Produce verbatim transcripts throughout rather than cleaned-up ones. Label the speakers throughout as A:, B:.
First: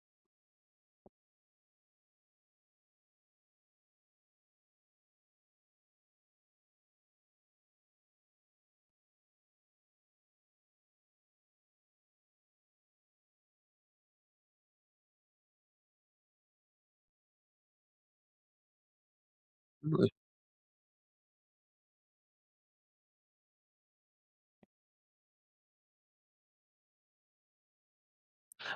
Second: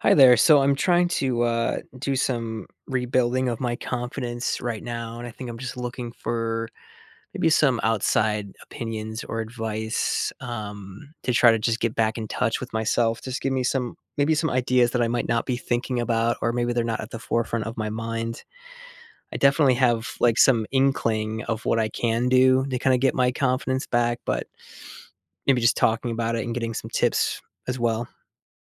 A: Hi there. So I'm trying to uh, do some rebuilding of my confidence right now, and I think I'm just looking for maybe some outside opinions or advice, um, to try to just get back in touch with myself. Just give me some maybe some ideas that I might not be thinking about, or maybe they're not at the forefront of my mind. I definitely have
B: Absolutely.
A: like some inkling of what I can do to kind of get my confidence back, but maybe just talking about it and getting some tips as well.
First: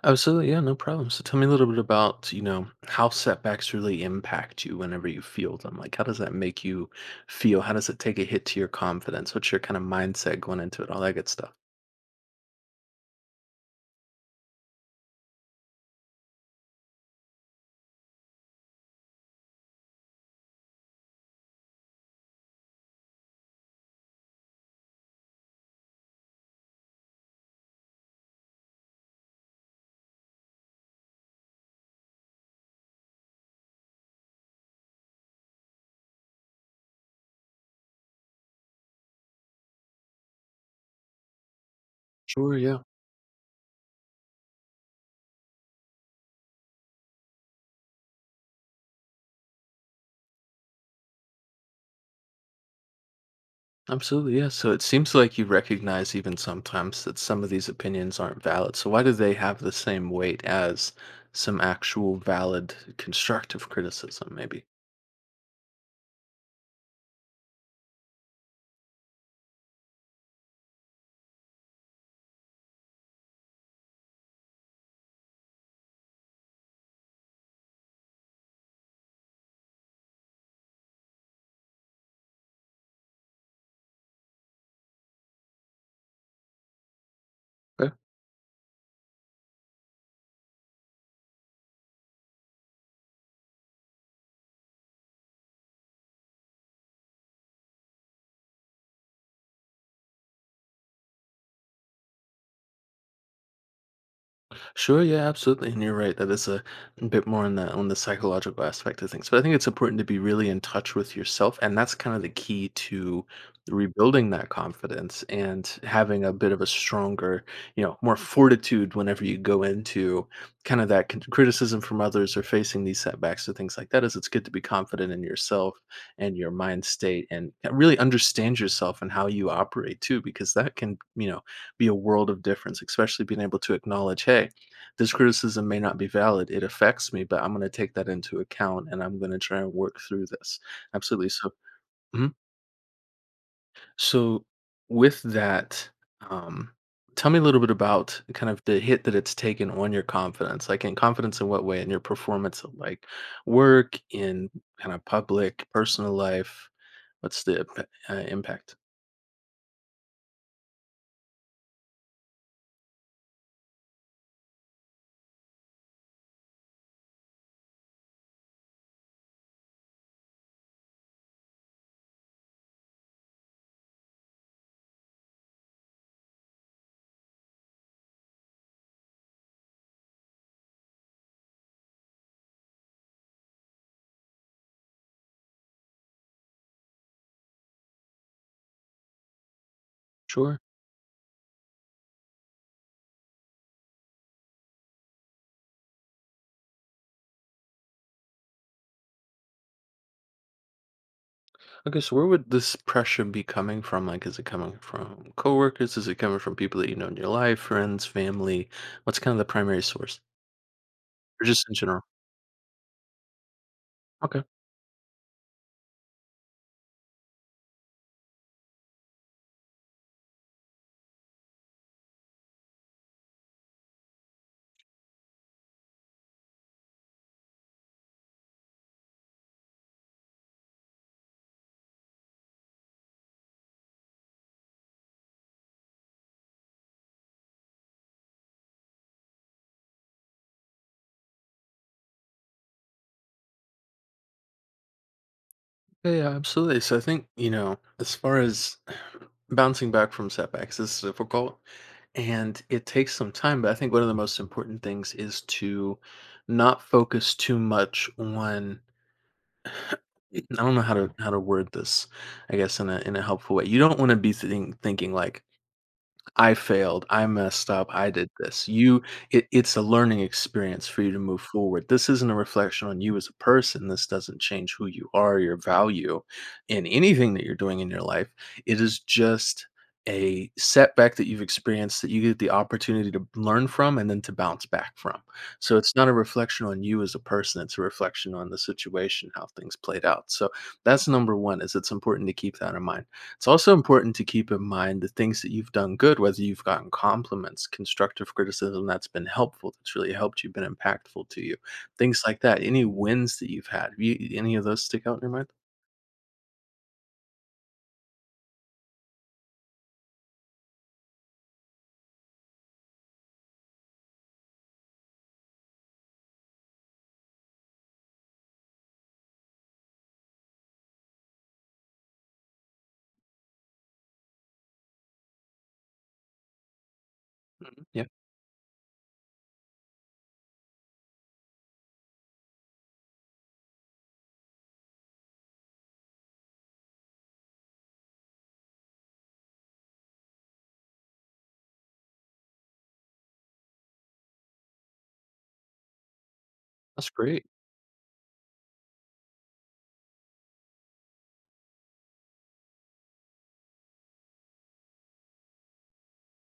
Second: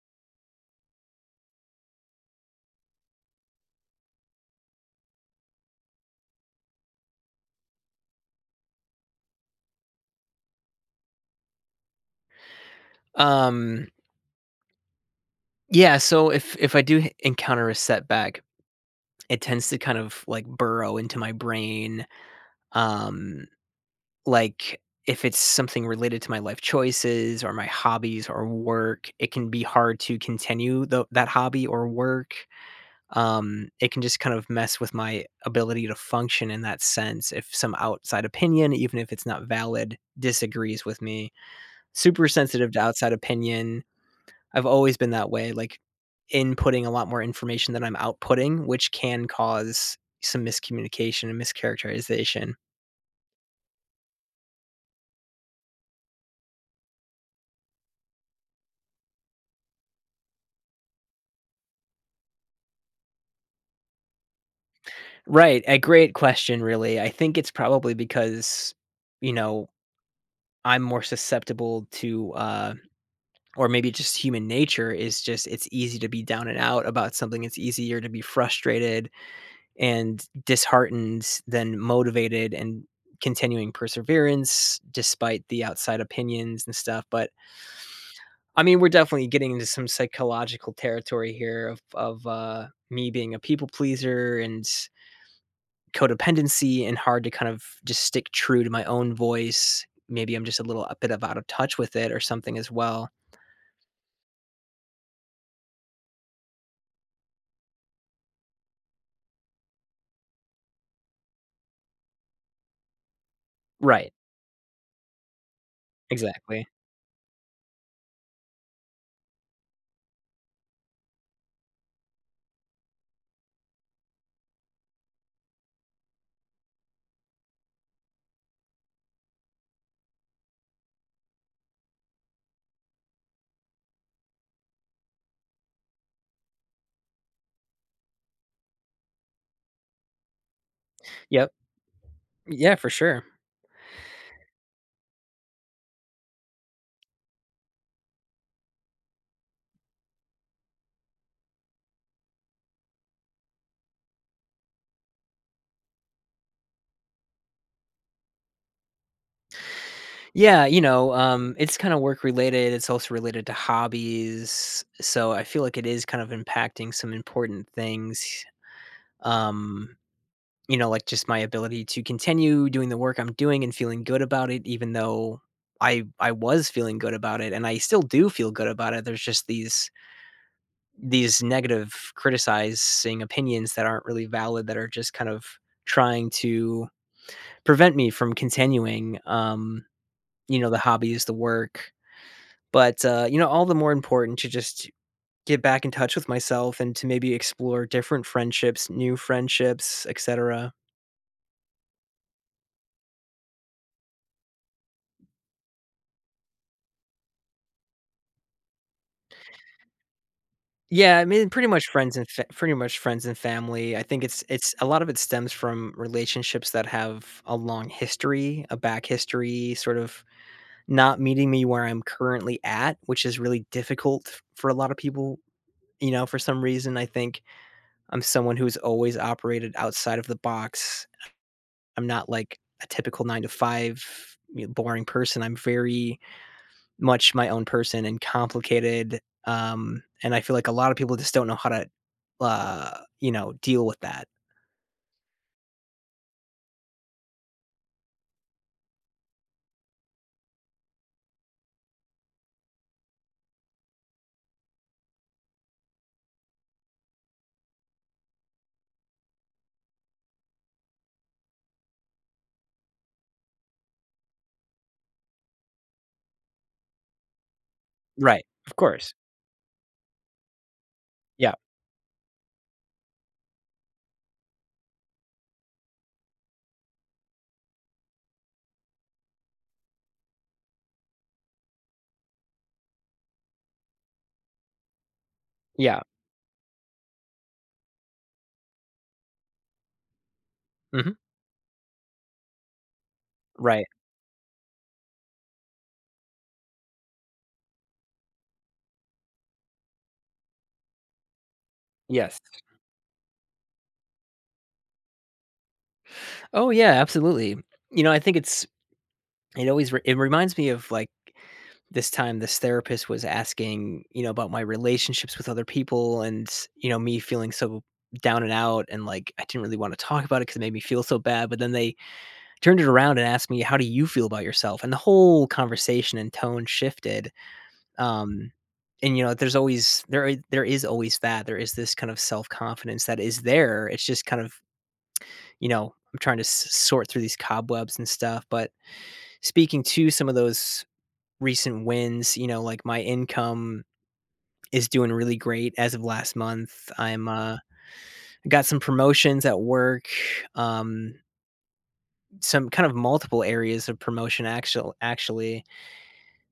B: Absolutely. Yeah, no problem. So tell me a little bit about, you know, how setbacks really impact you whenever you feel them. Like, how does that make you feel? How does it take a hit to your confidence? What's your kind of mindset going into it? All that good stuff.
A: Um, Yeah, so if if I do h- encounter a setback, it tends to kind of like burrow into my brain. Um, like if it's something related to my life choices or my hobbies or work, it can be hard to continue tho- that hobby or work. Um, it can just kind of mess with my ability to function in that sense if some outside opinion, even if it's not valid, disagrees with me. Super
B: Sure.
A: sensitive
B: Yeah.
A: to outside opinion. I've always been that way, like inputting a lot more information than I'm outputting, which can cause some miscommunication and mischaracterization.
B: Absolutely. Yeah. So it seems like you recognize even sometimes that some of these opinions aren't valid. So why do they have the same weight as some actual valid constructive criticism, maybe?
A: Right, a great question really. I think it's probably because, you know, I'm more susceptible to uh or maybe just human nature is just it's easy to be down and out about something. It's easier to be frustrated and disheartened than motivated and continuing perseverance despite the outside opinions and stuff. But I mean, we're definitely getting into some psychological territory here of of, uh, me being a people pleaser and codependency and hard to kind of just stick true to my own voice. Maybe I'm just a little a bit of out of touch with it or something as well.
B: Sure, yeah, absolutely, and you're right that it's a bit more on the on the psychological aspect of things. But I think it's important to be really in touch with yourself, and that's kind of the key to
A: Right,
B: rebuilding that confidence and having a bit of
A: exactly.
B: a stronger, you know, more fortitude whenever you go into kind of that con- criticism from others or facing these setbacks or things like that. Is it's good to be confident in yourself and your mind state, and really understand yourself and how you operate too, because that can, you know, be a world of difference, especially being able to acknowledge, hey, this criticism may not be valid. It affects me, but I'm gonna take that into account and I'm gonna try and work through this. Absolutely. So,
A: Yep.
B: mhm.
A: Yeah, for sure.
B: So with that, um, tell me a little bit about kind of the hit that it's taken on your confidence. Like in confidence in what way? In your performance of like work, in kind of public, personal life. What's the imp- uh, impact?
A: Yeah, you know, um, it's kinda work related, it's also related to hobbies, so I feel like it is kind of impacting some important things. Um You know, like, just my ability to continue doing the work I'm doing and feeling good about it, even though I I was feeling good about it, and I still do feel good about it. There's just these these negative criticizing opinions that aren't really valid, that are just kind of trying to prevent me from continuing, um, you
B: Sure.
A: know, the hobbies, the work. But, uh, you know, all the more important to just get back in touch with myself and to maybe explore different friendships, new friendships, et cetera.
B: Okay, so where would this pressure be coming from? Like, is it coming from coworkers? Is it coming from people that you know in your life, friends, family? What's kind of the primary source?
A: Yeah, I
B: Or
A: mean, pretty
B: just in
A: much
B: general?
A: friends and fa pretty much friends and family. I think it's
B: Okay.
A: it's a lot of it stems from relationships that have a long history, a back history, sort of not meeting me where I'm currently at, which is really difficult for a lot of people. You know, for some reason, I think I'm someone who's always operated outside of the box. I'm not like a typical nine to five, you know, boring person. I'm very much my own person and complicated, um, and I feel like a lot of people just don't know how to, uh, you know, deal with that.
B: Yeah, yeah, absolutely. So I think, you know, as far as bouncing back from setbacks, this is difficult and it takes some time, but I think one of the most important things is to not focus too much on, I don't know how to how to word this, I guess in a in a helpful way. You don't want to be thinking thinking like I failed. I messed up. I did
A: Right,
B: this.
A: of
B: You,
A: course.
B: it, it's a learning experience for you to move
A: Yeah,
B: forward. This isn't a reflection on you as a person. This doesn't change who you are, your value in anything that you're doing in your life. It is just a setback that you've experienced that you get the opportunity to learn from and then to bounce back from. So it's
A: yeah.
B: not a reflection on you as a person. It's a reflection on the situation, how things played out. So that's
A: Mhm.
B: number one is it's important to keep that in mind. It's also
A: Right.
B: important to keep in mind the things that you've done good, whether you've gotten compliments, constructive criticism that's been helpful, that's really helped you, been impactful to you, things
A: Yes.
B: like that. Any wins that you've had, you, any of those stick out in your mind?
A: Oh, yeah, absolutely. You know, I think it's it always re it reminds me of, like, this time this therapist was asking, you know, about my relationships with other people and, you know, me feeling so down and out and, like, I didn't really wanna talk about it because it made me feel so bad, but then they turned it around and asked me, "How do you feel about yourself?" And the whole conversation and tone shifted.
B: Mhm. Yeah,
A: Um, and you know, there's always there I- there is always that there is this kind of self confidence that is there. It's just kind of, you know, I'm trying to s- sort through these cobwebs and stuff. But speaking to some of those recent wins, you know, like my income is doing really great as of last month.
B: that's
A: I'm
B: great.
A: uh Got some promotions at work. Um some kind of multiple areas of promotion actual actually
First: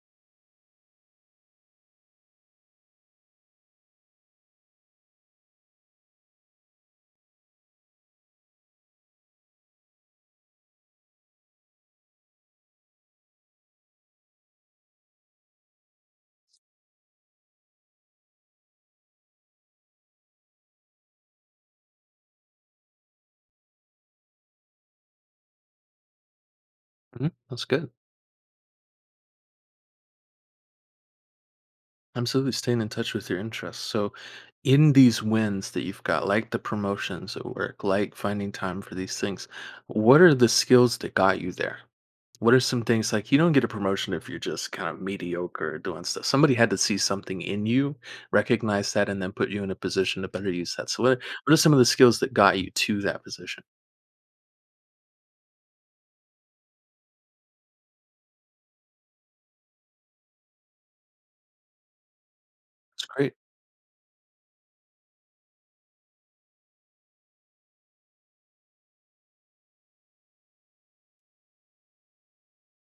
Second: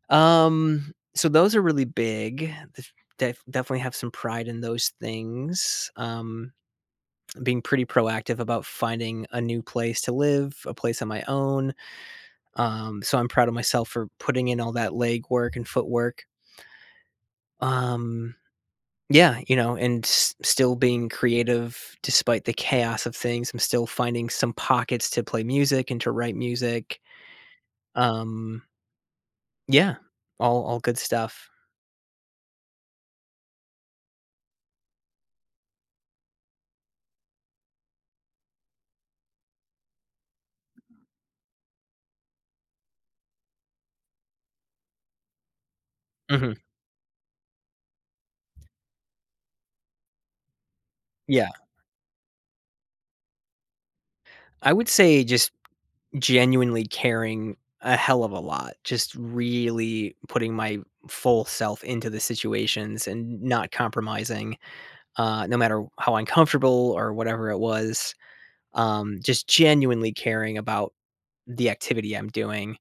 A: Um, so those are really big. Def def definitely have some pride in those things. Um, being pretty proactive about finding a new place to live, a place on my own. Um, so I'm proud of myself for putting in all that legwork and footwork. Um, yeah, you know, and s still being creative despite the chaos of things. I'm still finding some pockets to play music and to write music.
B: Mhm. That's good.
A: Um, yeah, all all good stuff.
B: Absolutely staying in touch with your interests. So, in these wins that you've got, like the promotions at work, like finding time for these things, what are the skills that got you there? What are some things like you don't get a promotion if you're just kind of mediocre or doing stuff?
A: Mhm.
B: Somebody had to see something in you, recognize that, and then put you in a position to better use that. So, what are,
A: Yeah,
B: what are some of the skills that got you to that position?
A: I would say just genuinely caring a hell of a lot, just really putting my full self into the
B: That's
A: situations
B: great.
A: and not compromising, uh, no matter how uncomfortable or whatever it was. Um, just genuinely caring about the activity I'm doing.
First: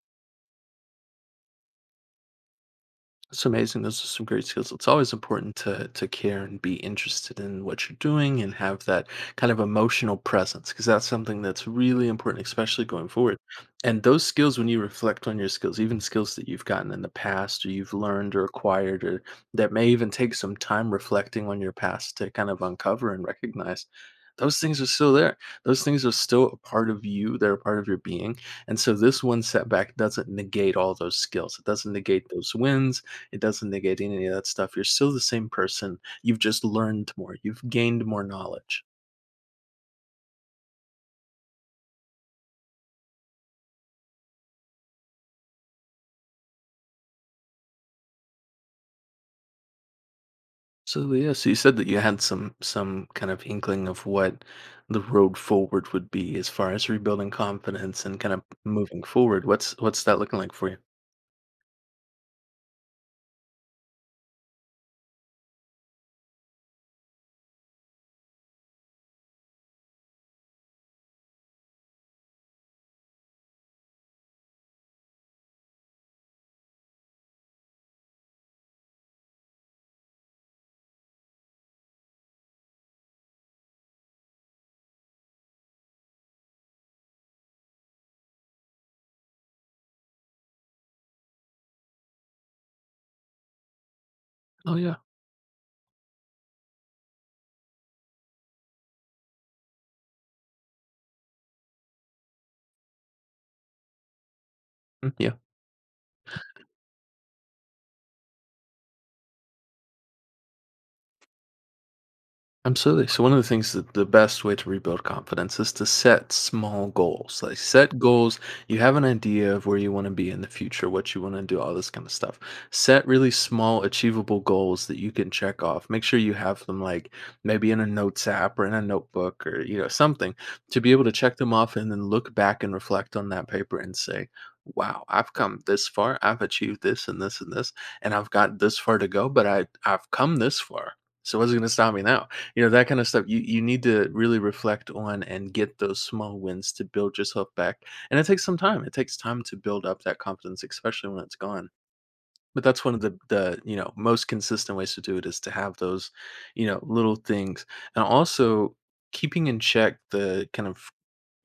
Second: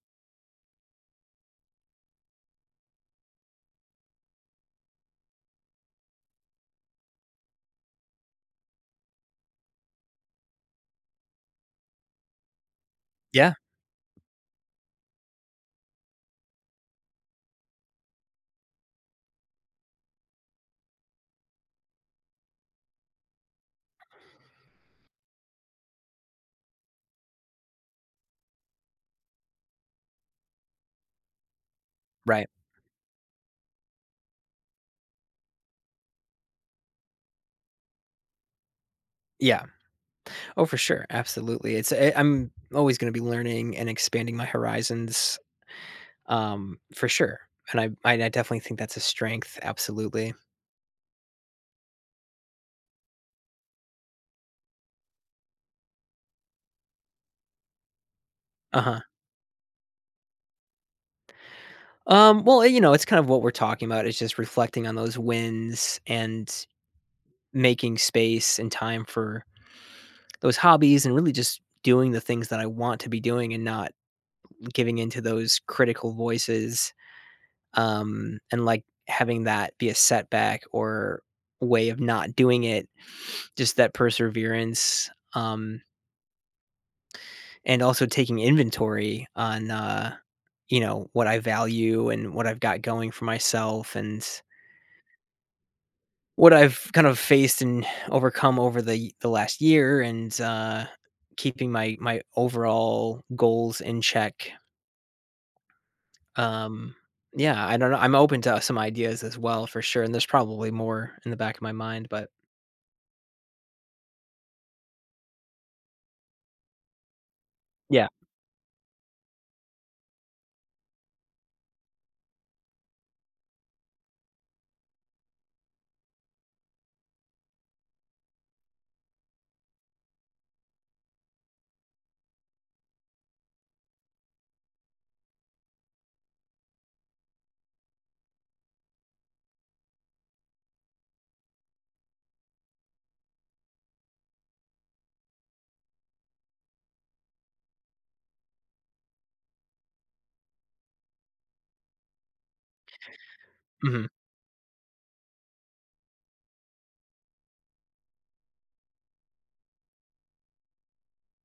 B: It's amazing. Those are some great skills. It's always important to to care and be interested in what you're doing and have that kind of emotional presence because that's something that's really important, especially going forward.
A: Yeah.
B: And those skills, when you reflect on your skills, even skills that you've gotten in the past or you've learned or acquired, or that may even take some time reflecting on your past to kind of uncover and recognize. Those things are still there. Those things are still a part of you. They're a part of your being. And so, this one setback doesn't negate all those skills. It doesn't negate
A: Right.
B: those wins, it doesn't negate any of that stuff. You're still the same person. You've just learned more. You've gained more knowledge.
A: Yeah. Oh, for sure. Absolutely. It's I, I'm always going to be learning and expanding my horizons. Um, for sure. And I, I I definitely think that's a strength. Absolutely.
B: So yeah, so you said that you had some some kind of inkling of what the road forward would be as far as rebuilding confidence and kind of
A: Uh huh.
B: moving forward. What's what's that looking like for you?
A: Um, well, you know, it's kind of what we're talking about is just reflecting on those wins and making space and time for those hobbies and really just doing the things that I want to be doing and not giving into those critical voices, um, and like having that be a setback or way of not doing it. Just that perseverance, um, and also taking inventory on, uh, you know, what I value and what I've got going for myself and
B: Oh yeah.
A: what I've kind of faced and overcome over the the last year, and, uh, keeping my my overall goals in check.
B: Mm, yeah.
A: Um, yeah, I don't know, I'm open to some ideas as well for sure, and there's probably more in the back of my mind, but
B: Absolutely. So one of the things that the best way to rebuild confidence is to set small goals. Like set
A: yeah.
B: goals, you have an idea of where you want to be in the future, what you want to do, all this kind of stuff. Set really small achievable goals that you can check off. Make sure you have them like maybe in a notes app or in a notebook or you know something to be able to check them off and then look back and reflect on that paper and say, "Wow, I've come this far. I've achieved this and this and this, and I've got this far to go, but I I've come this far." So what's going to stop me now? You know, that kind of stuff, you you need to really reflect on and get those small wins to build yourself back, and it takes some time, it takes time to build up that confidence, especially when it's gone, but that's one of the the, you know,
A: Mhm.
B: most consistent ways to do it is to have those, you know, little things, and also keeping in check the kind of,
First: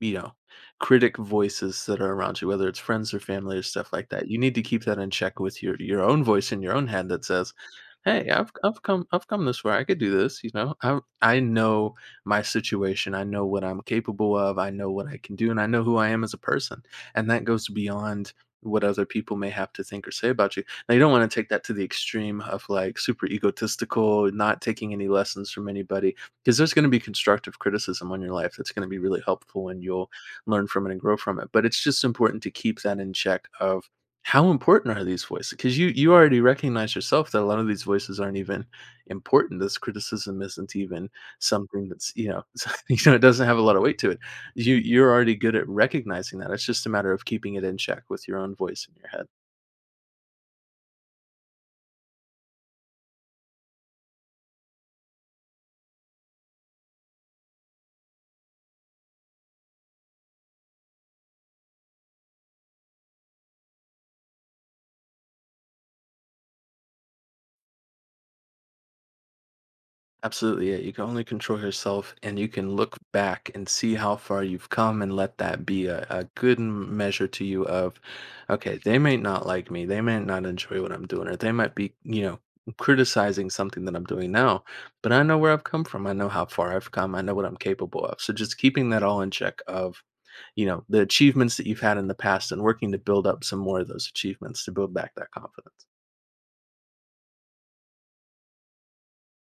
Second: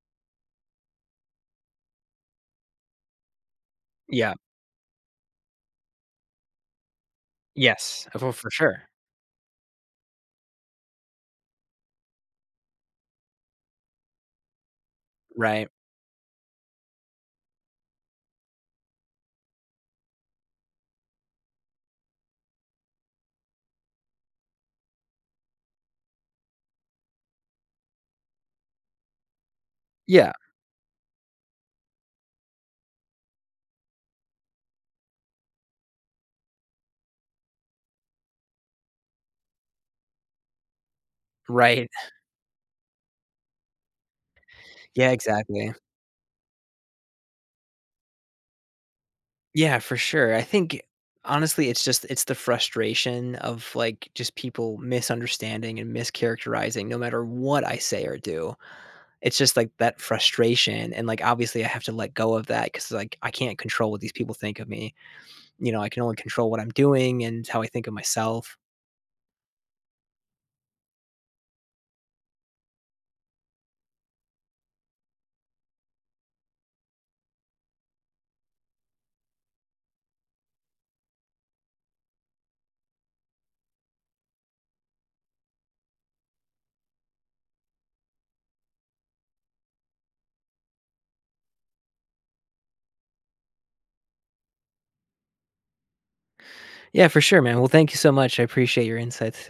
B: you know, critic voices that are around you, whether it's friends or family or stuff like that.
A: Yeah.
B: You need to keep that in check with your your own voice in your own head that says,
A: Yes,
B: "Hey,
A: for for
B: I've I've
A: sure.
B: come I've come this far. I could do this. You know, I I know my situation. I know what I'm capable of. I know what I can do, and I
A: Right.
B: know who I am as a person. And that goes beyond." What other people may have to think or say about you. Now you don't want to take that to the extreme of like super egotistical, not taking any lessons from anybody because there's going to be constructive criticism on your life that's going to be really helpful and you'll
A: Yeah.
B: learn from it and grow from it, but it's just important to keep that in check of how important are these voices, because you you already recognize yourself that a lot of these voices aren't even important, this criticism isn't even something
A: Right.
B: that's, you know, you know, it doesn't have a lot of weight to it, you
A: Yeah,
B: you're already good at
A: exactly.
B: recognizing that, it's just a matter of keeping it in check with your own voice in your head.
A: Yeah, for sure. I think, honestly, it's just it's the frustration of, like, just people misunderstanding and mischaracterizing no matter what I say or do. It's just, like, that frustration and, like, obviously, I have to let go of that because, like, I can't control what these people think of me. You know, I can only control what I'm doing and how I think of myself.
B: Absolutely, yeah. You can only control yourself, and you can look back and see how far you've come, and let that be a, a good m- measure to you of, okay, they may not like me, they may not enjoy what I'm doing, or they might be, you know, criticizing something that I'm doing now. But I know where I've come from. I know how far I've come. I know what I'm capable of. So just keeping that all in check of, you know, the achievements that you've had in the past, and working to build up some more of those achievements to build back that confidence.
A: Yeah, for sure, man. Well, thank you so much. I appreciate your insights.